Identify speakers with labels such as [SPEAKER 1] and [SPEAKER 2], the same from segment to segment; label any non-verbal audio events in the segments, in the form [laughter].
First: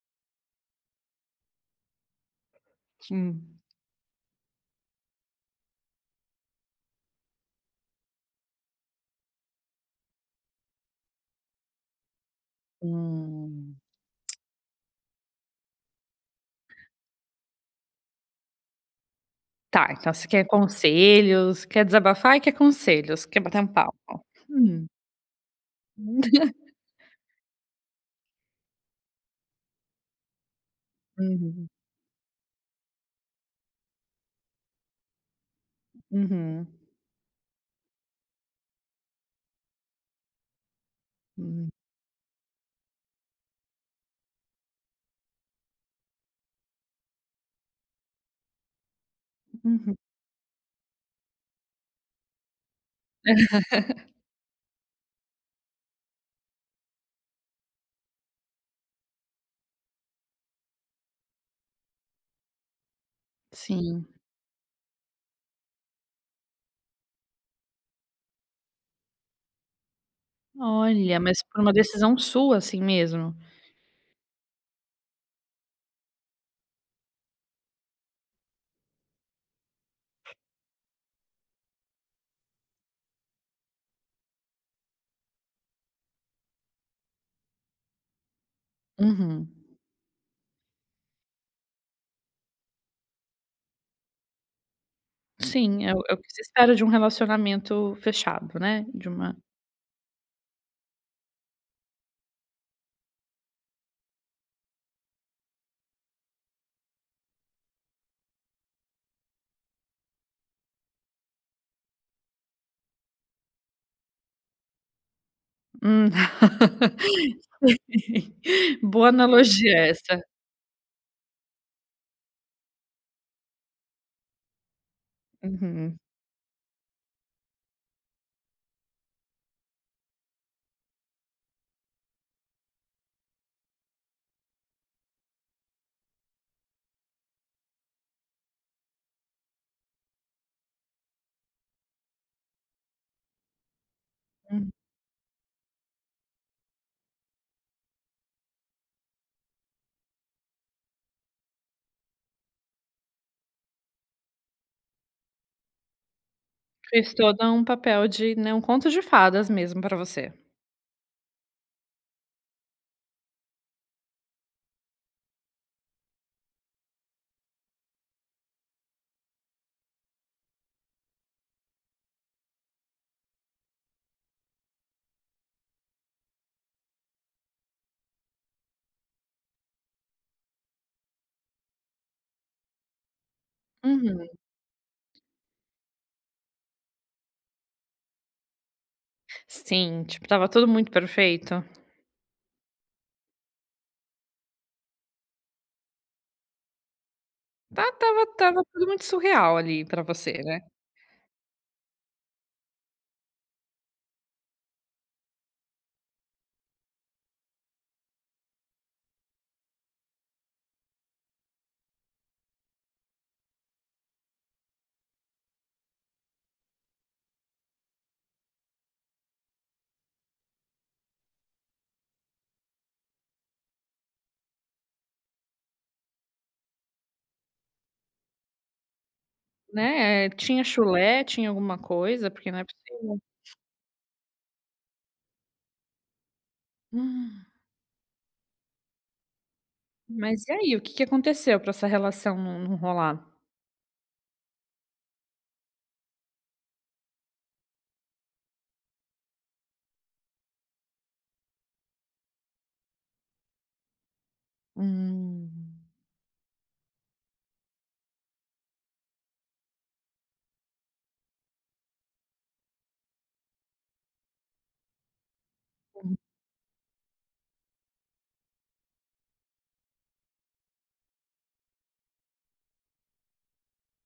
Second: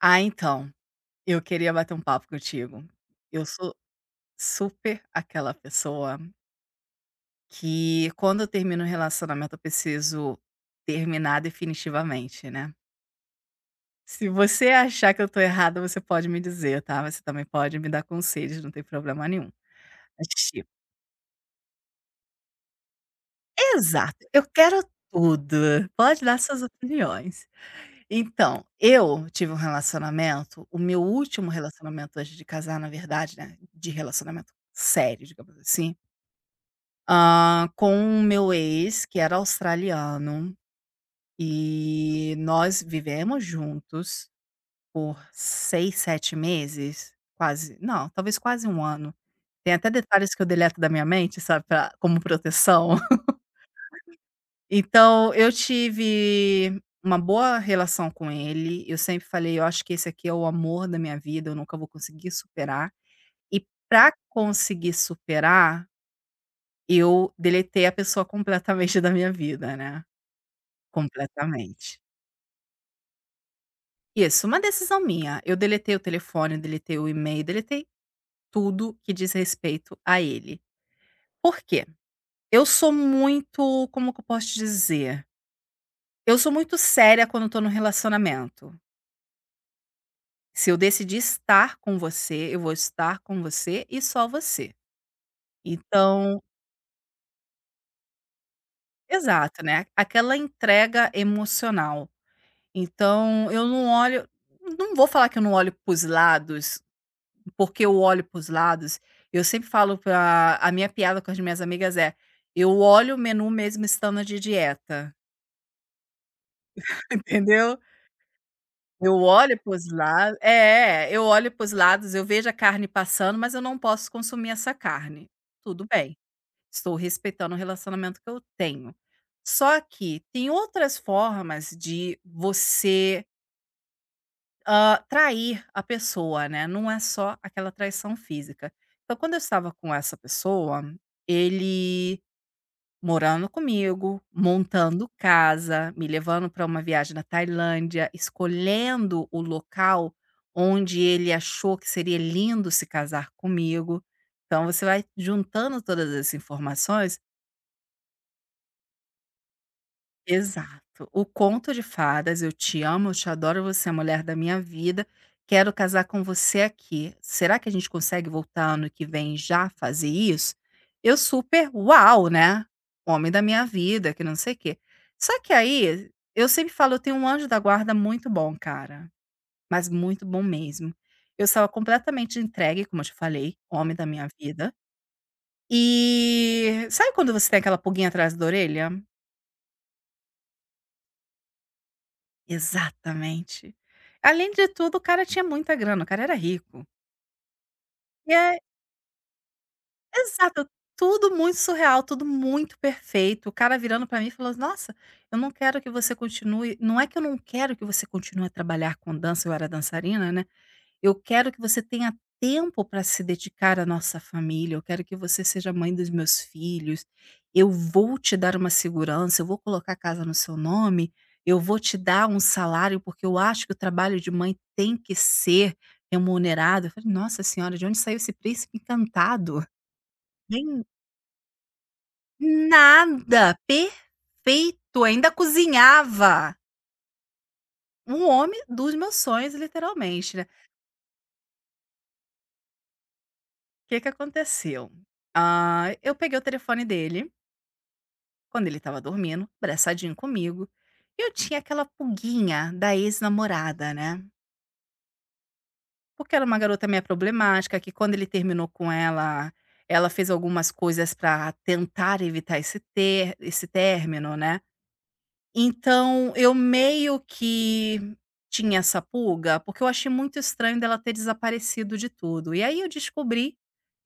[SPEAKER 1] Ah, então, eu queria bater um papo contigo. Eu
[SPEAKER 2] Hum.
[SPEAKER 1] sou super aquela pessoa que quando eu termino um relacionamento eu preciso terminar definitivamente, né.
[SPEAKER 2] Hum,
[SPEAKER 1] Se você achar que eu estou errada, você pode me dizer, tá. Você também pode me dar conselhos, não tem problema nenhum.
[SPEAKER 2] tá, então você quer conselhos, quer desabafar e quer conselhos, quer bater um pau.
[SPEAKER 1] Exato, eu quero
[SPEAKER 2] Hum.
[SPEAKER 1] tudo, pode dar suas
[SPEAKER 2] [laughs]
[SPEAKER 1] opiniões. Então, eu tive um relacionamento, o meu último
[SPEAKER 2] Uhum,
[SPEAKER 1] relacionamento antes de casar, na verdade, né, de relacionamento sério, digamos assim,
[SPEAKER 2] uhum,
[SPEAKER 1] com o meu ex, que era australiano,
[SPEAKER 2] hum,
[SPEAKER 1] e nós vivemos juntos por 6, 7 meses, quase não, talvez quase um ano. Tem até
[SPEAKER 2] uhum.
[SPEAKER 1] detalhes que eu deleto da minha mente, sabe, pra como proteção. Então, eu tive uma boa relação com ele, eu sempre falei: "Eu acho que esse aqui é o amor da minha vida, eu nunca vou conseguir superar". E
[SPEAKER 2] Sim.
[SPEAKER 1] pra conseguir superar, eu deletei a pessoa completamente [laughs] da minha vida, né,
[SPEAKER 2] Olha, mas por uma
[SPEAKER 1] completamente.
[SPEAKER 2] decisão sua, assim mesmo?
[SPEAKER 1] Isso, uma decisão minha, eu deletei o telefone, deletei o e-mail, deletei tudo que diz respeito a ele. Por quê? Eu sou muito, como que eu posso te dizer? Eu sou muito séria quando eu tô num relacionamento.
[SPEAKER 2] Uhum.
[SPEAKER 1] Se eu decidir estar com você, eu vou estar com você e só você.
[SPEAKER 2] Sim, é o que
[SPEAKER 1] Então
[SPEAKER 2] se espera de um relacionamento fechado, né, de uma
[SPEAKER 1] exato, né, aquela entrega emocional. Então eu não olho não vou falar que eu não olho para os lados, porque eu olho para os lados. Eu sempre falo pra, a minha piada com as minhas amigas é: "Eu olho o menu mesmo estando de dieta",
[SPEAKER 2] hum.
[SPEAKER 1] [laughs] entendeu?
[SPEAKER 2] [laughs] Boa
[SPEAKER 1] Eu olho
[SPEAKER 2] analogia
[SPEAKER 1] para os
[SPEAKER 2] essa.
[SPEAKER 1] lados, é, eu olho para os lados, eu vejo a carne passando, mas eu não posso consumir essa carne. Tudo
[SPEAKER 2] Uhum,
[SPEAKER 1] bem. Estou respeitando o relacionamento que eu tenho. Só que tem outras formas de você trair a pessoa, né? Não é só aquela traição física. Então, quando eu estava com essa pessoa, ele morando comigo,
[SPEAKER 2] hum.
[SPEAKER 1] montando casa, me levando para uma viagem na Tailândia, escolhendo o local onde ele achou que seria lindo se casar comigo. Então, você vai juntando todas essas
[SPEAKER 2] Fez
[SPEAKER 1] informações.
[SPEAKER 2] todo um papel de, né, um conto de fadas mesmo para você.
[SPEAKER 1] Exato. O conto de fadas, eu te amo, eu te adoro, você é a mulher da minha vida, quero casar com você aqui. Será que a gente consegue voltar ano que vem já fazer isso? Eu super, uau, né? Homem da minha vida, que não sei o quê. Só que aí, eu sempre falo, eu tenho um anjo da guarda muito bom, cara, mas muito bom mesmo. Eu estava completamente entregue, como eu te falei, homem da
[SPEAKER 2] Uhum.
[SPEAKER 1] minha vida. E sabe quando você tem aquela pulguinha atrás da orelha?
[SPEAKER 2] Sim, tipo, tava tudo muito perfeito.
[SPEAKER 1] Exatamente. Além de tudo, o cara tinha muita grana, o cara era rico.
[SPEAKER 2] Ta tava
[SPEAKER 1] E é
[SPEAKER 2] estava tudo muito surreal ali pra você, né.
[SPEAKER 1] exato, tudo muito surreal, tudo muito perfeito. O cara virando pra mim e falou: "Nossa, eu não quero que você continue", não é que eu não quero que você continue a trabalhar com dança, eu era dançarina, né. Eu quero que você tenha tempo para se dedicar à nossa família, eu quero que você seja mãe dos meus filhos, eu vou te dar uma segurança, eu vou colocar a casa no seu nome, eu vou te dar um salário, porque eu acho que o trabalho de mãe tem que ser remunerado. Eu falei: "Nossa senhora, de onde saiu esse príncipe encantado?"
[SPEAKER 2] Né, é, tinha
[SPEAKER 1] Nem
[SPEAKER 2] chulé, tinha alguma coisa, porque não é possível.
[SPEAKER 1] nada, perfeito, ainda cozinhava.
[SPEAKER 2] Hum,
[SPEAKER 1] Um homem dos meus sonhos, literalmente, né.
[SPEAKER 2] mas e aí, o que que aconteceu pra essa relação não rolar?
[SPEAKER 1] O que que aconteceu? Ah, eu peguei o telefone dele quando ele estava dormindo, abraçadinho comigo, eu tinha aquela pulguinha da ex-namorada, né?
[SPEAKER 2] Hum,
[SPEAKER 1] Porque era uma garota meio problemática, que quando ele terminou com ela, ela fez algumas coisas para tentar evitar esse, ter, esse término, né?
[SPEAKER 2] hum,
[SPEAKER 1] Então, eu meio que tinha essa pulga, porque eu achei muito estranho dela ter desaparecido de tudo. E aí eu descobri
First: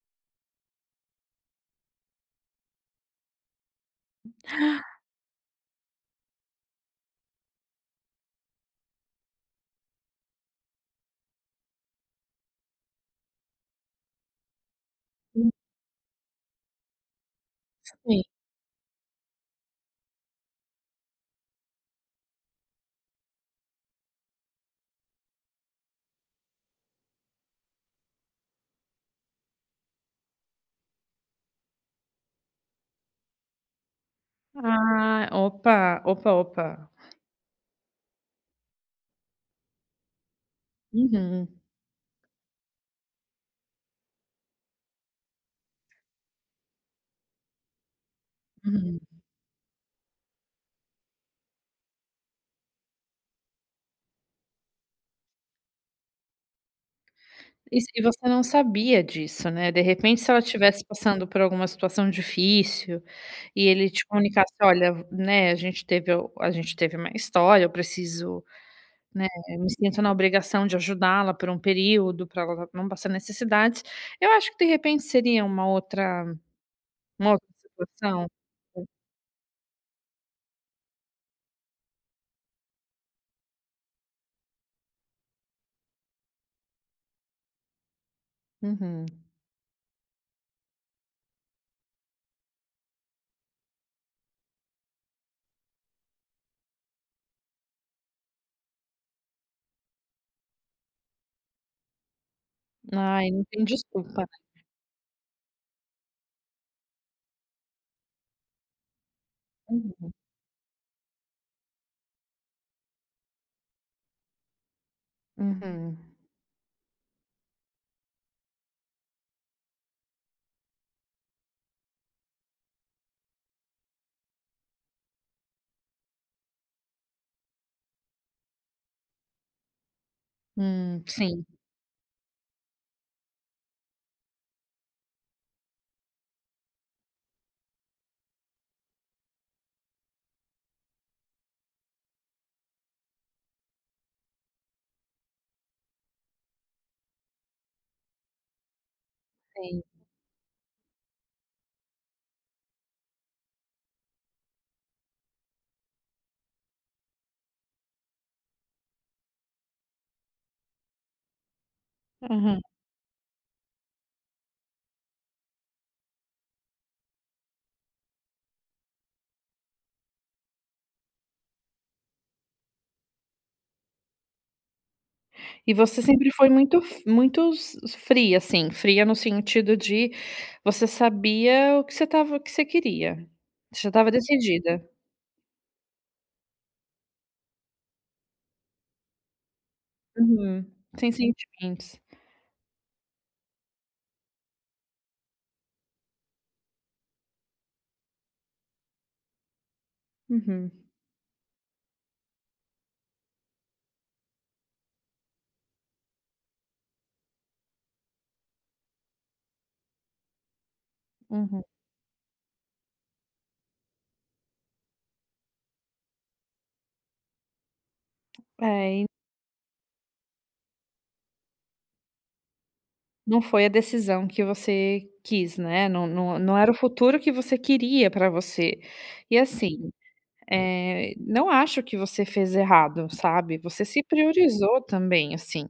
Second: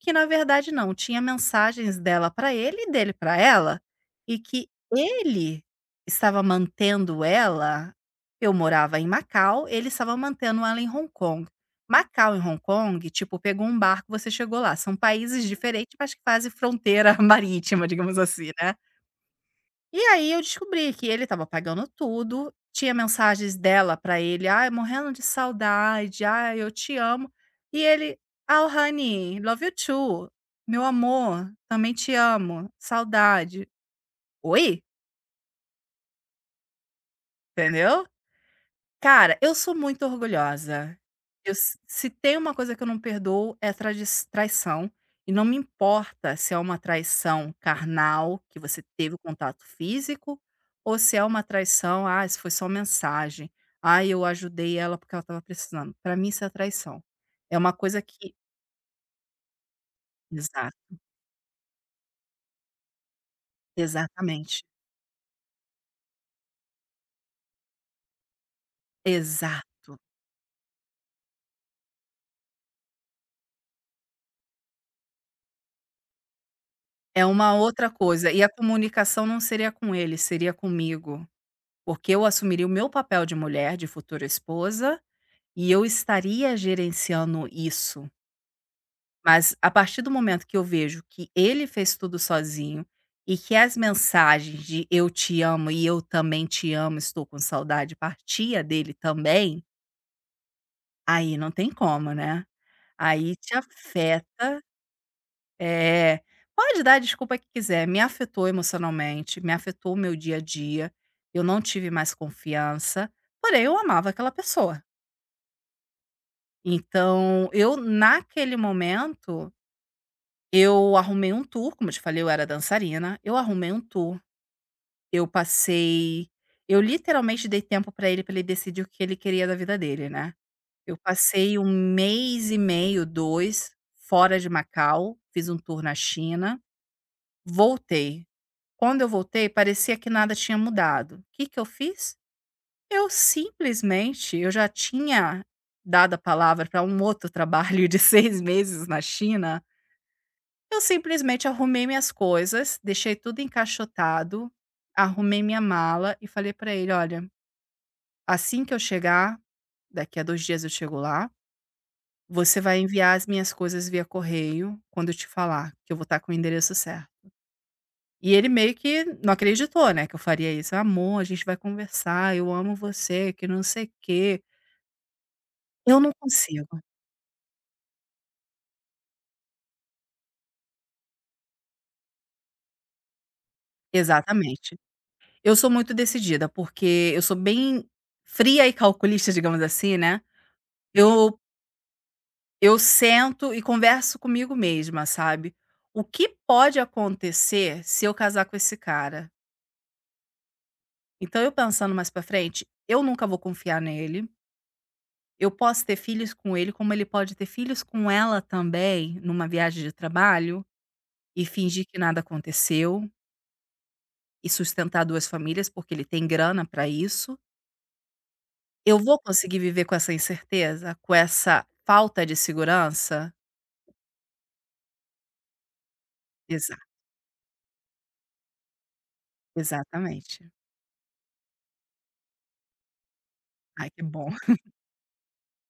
[SPEAKER 1] que na verdade não, tinha mensagens dela para ele e dele para ela, e que ele estava mantendo ela, eu morava em Macau, ele estava mantendo ela em Hong Kong. Macau e Hong Kong, tipo, pegou um barco, você chegou lá. São países
[SPEAKER 2] hum,
[SPEAKER 1] diferentes, mas que fazem fronteira [laughs] marítima, digamos
[SPEAKER 2] sim.
[SPEAKER 1] assim, né. E aí eu descobri que ele estava pagando tudo, tinha mensagens dela para ele: "Ai, morrendo de saudade. Ai, eu te amo". E ele: "Oh, honey, love you too. Meu amor, também te amo. Saudade". Oi?
[SPEAKER 2] Ah, opa, opa, opa.
[SPEAKER 1] Entendeu? Cara, eu sou muito orgulhosa.
[SPEAKER 2] Uhum,
[SPEAKER 1] Eu, se tem uma coisa que eu não perdoo é tradis traição, e não me importa se é uma traição carnal, que você
[SPEAKER 2] uhum.
[SPEAKER 1] teve contato físico, ou se é uma traição, "ah, se foi só mensagem, ah, eu ajudei ela porque ela estava precisando". Para mim isso é traição. É uma coisa
[SPEAKER 2] E você
[SPEAKER 1] que
[SPEAKER 2] não sabia disso, né, de repente se ela
[SPEAKER 1] exato,
[SPEAKER 2] estivesse passando por alguma situação difícil e ele te comunicasse:
[SPEAKER 1] exatamente,
[SPEAKER 2] "Olha, né, a gente teve uma história, eu preciso, né, eu
[SPEAKER 1] exato.
[SPEAKER 2] me sinto na obrigação de ajudá-la por um período, para ela não passar necessidades", eu acho que de repente seria uma outra
[SPEAKER 1] É uma outra
[SPEAKER 2] situação.
[SPEAKER 1] coisa, e a comunicação não seria com ele, seria comigo. Porque eu assumiria o meu papel de mulher, de futura esposa, e eu estaria gerenciando isso.
[SPEAKER 2] Uhum.
[SPEAKER 1] Mas a partir do momento que eu vejo que ele fez tudo sozinho e que as mensagens de "eu te amo" e "eu também te amo, estou com saudade" partia dele também, aí não tem como, né.
[SPEAKER 2] Ai,
[SPEAKER 1] Aí
[SPEAKER 2] não
[SPEAKER 1] te
[SPEAKER 2] tem desculpa, né.
[SPEAKER 1] afeta, é, pode dar a desculpa que quiser, me afetou emocionalmente, me afetou o
[SPEAKER 2] Uhum.
[SPEAKER 1] meu dia a dia, eu não tive mais confiança, porém eu amava aquela pessoa.
[SPEAKER 2] Uhum.
[SPEAKER 1] Então, eu naquele momento, eu arrumei um tour, como eu te falei, eu era dançarina, eu arrumei um tour, eu passei eu literalmente dei tempo pra ele decidir o que ele queria da vida dele, né. Eu
[SPEAKER 2] Sim,
[SPEAKER 1] passei um mês e meio, dois, fora de Macau, fiz um tour na China, voltei. Quando eu voltei, parecia que nada tinha mudado. O que que eu fiz? Eu já tinha dado a palavra para um outro trabalho de [laughs] 6 meses na China.
[SPEAKER 2] sim.
[SPEAKER 1] Eu simplesmente arrumei minhas coisas, deixei tudo encaixotado, arrumei minha mala e falei pra ele: "Olha, assim que eu chegar, daqui a 2 dias eu chego lá, você
[SPEAKER 2] Aham.
[SPEAKER 1] vai enviar as minhas coisas via correio quando eu te falar, que eu vou estar com o endereço certo". E ele meio que não acreditou, né, que eu faria isso. "Amor, a gente vai conversar, eu amo você, que não sei o quê".
[SPEAKER 2] E
[SPEAKER 1] Eu
[SPEAKER 2] você
[SPEAKER 1] não
[SPEAKER 2] sempre foi muito
[SPEAKER 1] consigo.
[SPEAKER 2] f muito s fria, assim, fria no sentido de você sabia o que você queria. Você já estava
[SPEAKER 1] Exatamente.
[SPEAKER 2] decidida.
[SPEAKER 1] Eu sou muito decidida, porque eu sou bem fria e calculista, digamos assim, né.
[SPEAKER 2] Uhum. Sem
[SPEAKER 1] Eu
[SPEAKER 2] sentimentos.
[SPEAKER 1] Eu sento e converso comigo mesma, sabe. O que pode acontecer se eu casar com esse cara?
[SPEAKER 2] Uhum,
[SPEAKER 1] Então eu pensando mais pra frente, eu nunca vou confiar nele, eu posso ter filhos com ele, como ele pode ter filhos com ela também, numa viagem de trabalho, e
[SPEAKER 2] uhum.
[SPEAKER 1] fingir que nada aconteceu, e sustentar 2 famílias, porque ele tem grana pra isso. Eu
[SPEAKER 2] É, e
[SPEAKER 1] vou conseguir viver com essa incerteza? Com essa falta de segurança?
[SPEAKER 2] não foi a decisão que você quis, né, não era o
[SPEAKER 1] Exa
[SPEAKER 2] futuro que você queria pra você. E assim,
[SPEAKER 1] exatamente.
[SPEAKER 2] não acho que você fez errado, sabe, você
[SPEAKER 1] Ai que
[SPEAKER 2] se
[SPEAKER 1] bom. [laughs]
[SPEAKER 2] priorizou também, assim.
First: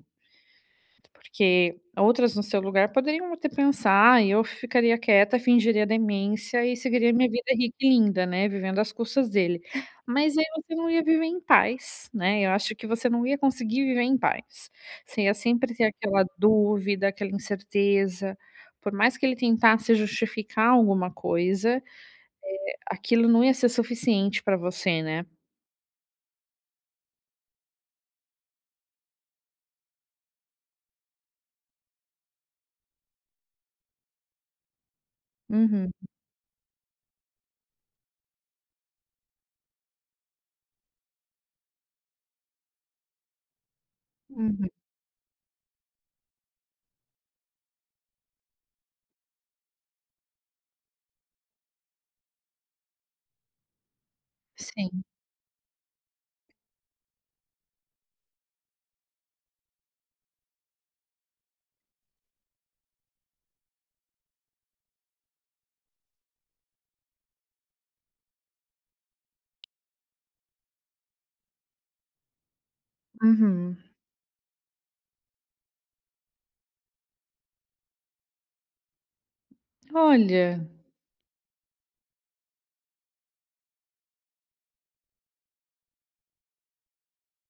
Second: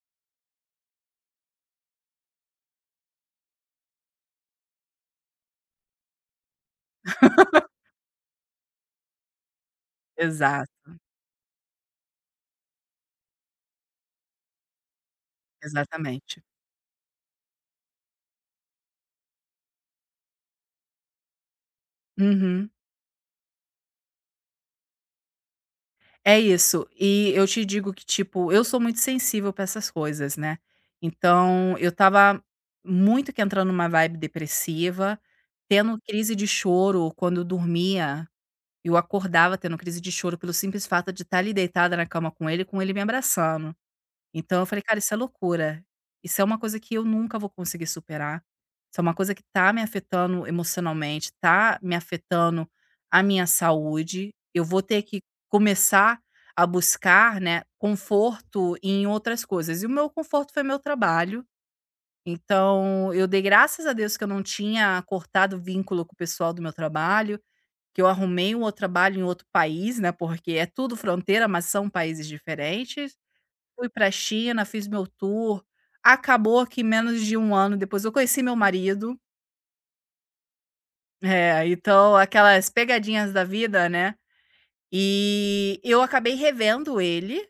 [SPEAKER 2] Porque outras no seu lugar poderiam até pensar e eu ficaria quieta, fingiria demência e seguiria minha vida rica e linda, né, vivendo às custas dele. Mas aí
[SPEAKER 1] Exato,
[SPEAKER 2] você não ia viver em paz, né, eu acho que você não ia conseguir viver em paz. Você ia sempre ter aquela
[SPEAKER 1] exatamente.
[SPEAKER 2] dúvida, aquela incerteza, por mais que ele tentasse justificar alguma coisa,
[SPEAKER 1] Uhum.
[SPEAKER 2] aquilo não ia ser suficiente para você, né.
[SPEAKER 1] É isso. E eu te digo que, tipo, eu sou muito sensível pra essas coisas, né. Então eu estava muito que entrando numa vibe depressiva,
[SPEAKER 2] Uhum,
[SPEAKER 1] tendo crise de choro quando eu dormia, eu acordava tendo crise de choro pelo simples fato de estar ali deitada na cama com ele me abraçando. Então eu
[SPEAKER 2] uhum.
[SPEAKER 1] falei: "Cara, isso é loucura. Isso é uma coisa que eu nunca vou conseguir superar. Isso é uma coisa que tá me afetando emocionalmente, tá me afetando a minha saúde. Eu vou ter
[SPEAKER 2] Sim,
[SPEAKER 1] que começar a buscar, né, conforto em outras coisas". E o meu conforto foi meu trabalho. Então eu dei graças a Deus que eu não tinha cortado o vínculo com o pessoal do meu trabalho, que eu arrumei um outro trabalho em outro país, né, porque é tudo fronteira, mas são países diferentes.
[SPEAKER 2] uhum.
[SPEAKER 1] Fui pra China, fiz meu tour, acabou que menos de um ano depois eu conheci meu marido,
[SPEAKER 2] Olha.
[SPEAKER 1] é, então aquelas pegadinhas da vida, né, e eu acabei revendo ele,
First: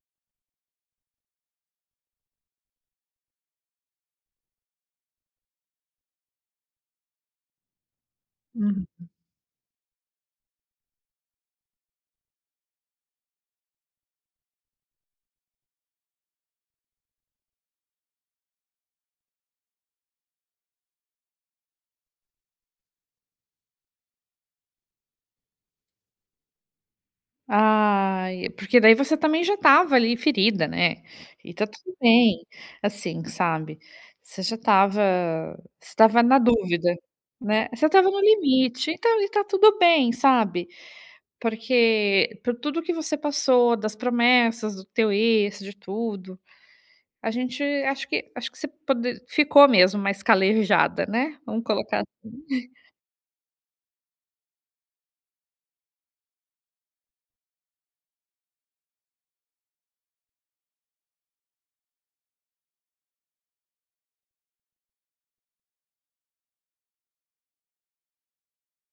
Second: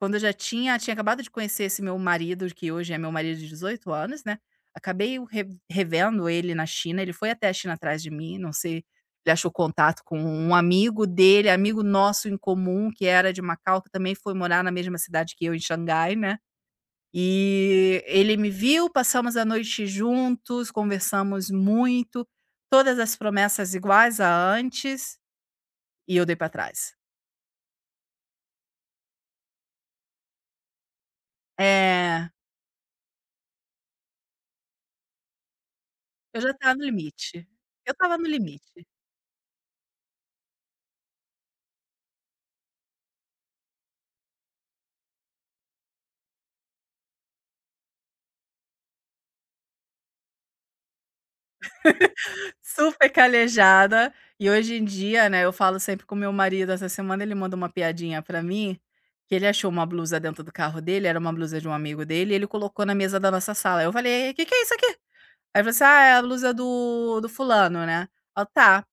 [SPEAKER 1] quando eu já tinha acabado de conhecer esse meu marido, que hoje é meu marido de 18 anos, né, acabei o re revendo ele na China, ele foi até a China atrás de mim, não sei,
[SPEAKER 2] Uhum.
[SPEAKER 1] ele achou contato com um amigo dele, amigo nosso em comum, que era de Macau, que também foi morar na mesma cidade que eu, em Xangai, né. E ele me viu, passamos a noite juntos, conversamos muito, todas as promessas iguais a antes, e eu dei para trás.
[SPEAKER 2] Ai, porque daí você também já estava ali ferida, né, e tá tudo
[SPEAKER 1] É,
[SPEAKER 2] bem, assim, sabe, você já estava você estava na
[SPEAKER 1] eu já estava no
[SPEAKER 2] dúvida,
[SPEAKER 1] limite.
[SPEAKER 2] né, você
[SPEAKER 1] Eu
[SPEAKER 2] estava
[SPEAKER 1] estava
[SPEAKER 2] no
[SPEAKER 1] no limite.
[SPEAKER 2] limite, então e tá tudo bem, sabe, porque por tudo que você passou, das promessas do teu ex, de tudo, a gente acho que você pode ficou mesmo mais calejada, né, vamos colocar
[SPEAKER 1] [laughs]
[SPEAKER 2] assim,
[SPEAKER 1] Super calejada, e hoje em dia, né, eu falo sempre com meu marido, essa semana ele manda uma piadinha pra mim, que ele achou uma blusa dentro do carro dele, era uma blusa de um amigo dele, e ele colocou na mesa da nossa sala. Eu falei: "O que que é isso aqui?" Aí ele falou assim: "Ah, é a blusa do fulano, né". Eu: "Tá".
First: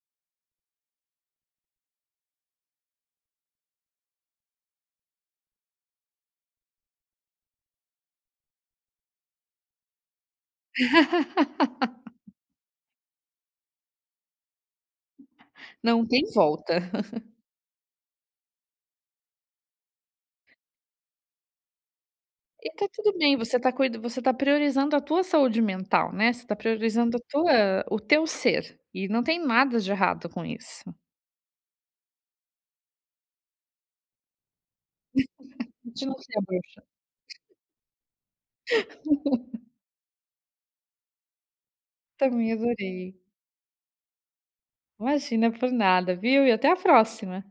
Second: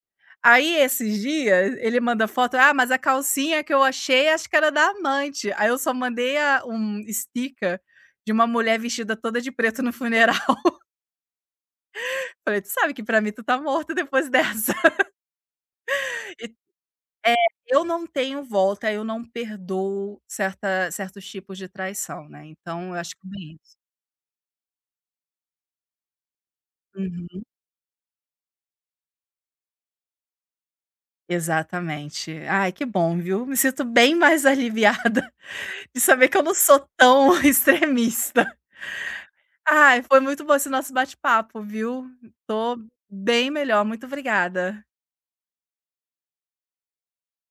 [SPEAKER 1] Aí, esses dias, ele manda foto: "Ah, mas a calcinha que eu achei, acho que era da amante". Aí eu só mandei a um sticker de uma mulher vestida toda de preto no funeral. [laughs] Falei: "Tu sabe que pra mim tu tá morto depois dessa".
[SPEAKER 2] não tem
[SPEAKER 1] [laughs] E,
[SPEAKER 2] volta.
[SPEAKER 1] é, eu não tenho volta, eu não perdoo certa certos tipos de traição, né,
[SPEAKER 2] E tá
[SPEAKER 1] então eu acho
[SPEAKER 2] tudo
[SPEAKER 1] que é
[SPEAKER 2] bem,
[SPEAKER 1] bem isso.
[SPEAKER 2] você tá priorizando a tua saúde mental, né, você tá priorizando a
[SPEAKER 1] Uhum,
[SPEAKER 2] tua o teu ser, e não tem nada de errado com isso.
[SPEAKER 1] exatamente. Ai, que bom, viu. Me sinto bem mais aliviada
[SPEAKER 2] A
[SPEAKER 1] [laughs] de
[SPEAKER 2] gente não se
[SPEAKER 1] saber que
[SPEAKER 2] é
[SPEAKER 1] eu não
[SPEAKER 2] bruxa.
[SPEAKER 1] sou tão [laughs] extremista.
[SPEAKER 2] [laughs]
[SPEAKER 1] Ai, foi muito bom esse nosso bate-papo, viu.
[SPEAKER 2] Também
[SPEAKER 1] Tô
[SPEAKER 2] adorei.
[SPEAKER 1] bem melhor. Muito obrigada.
[SPEAKER 2] Imagina, por nada, viu, e até a próxima.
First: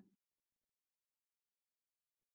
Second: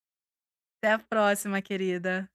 [SPEAKER 1] Até a próxima, querida.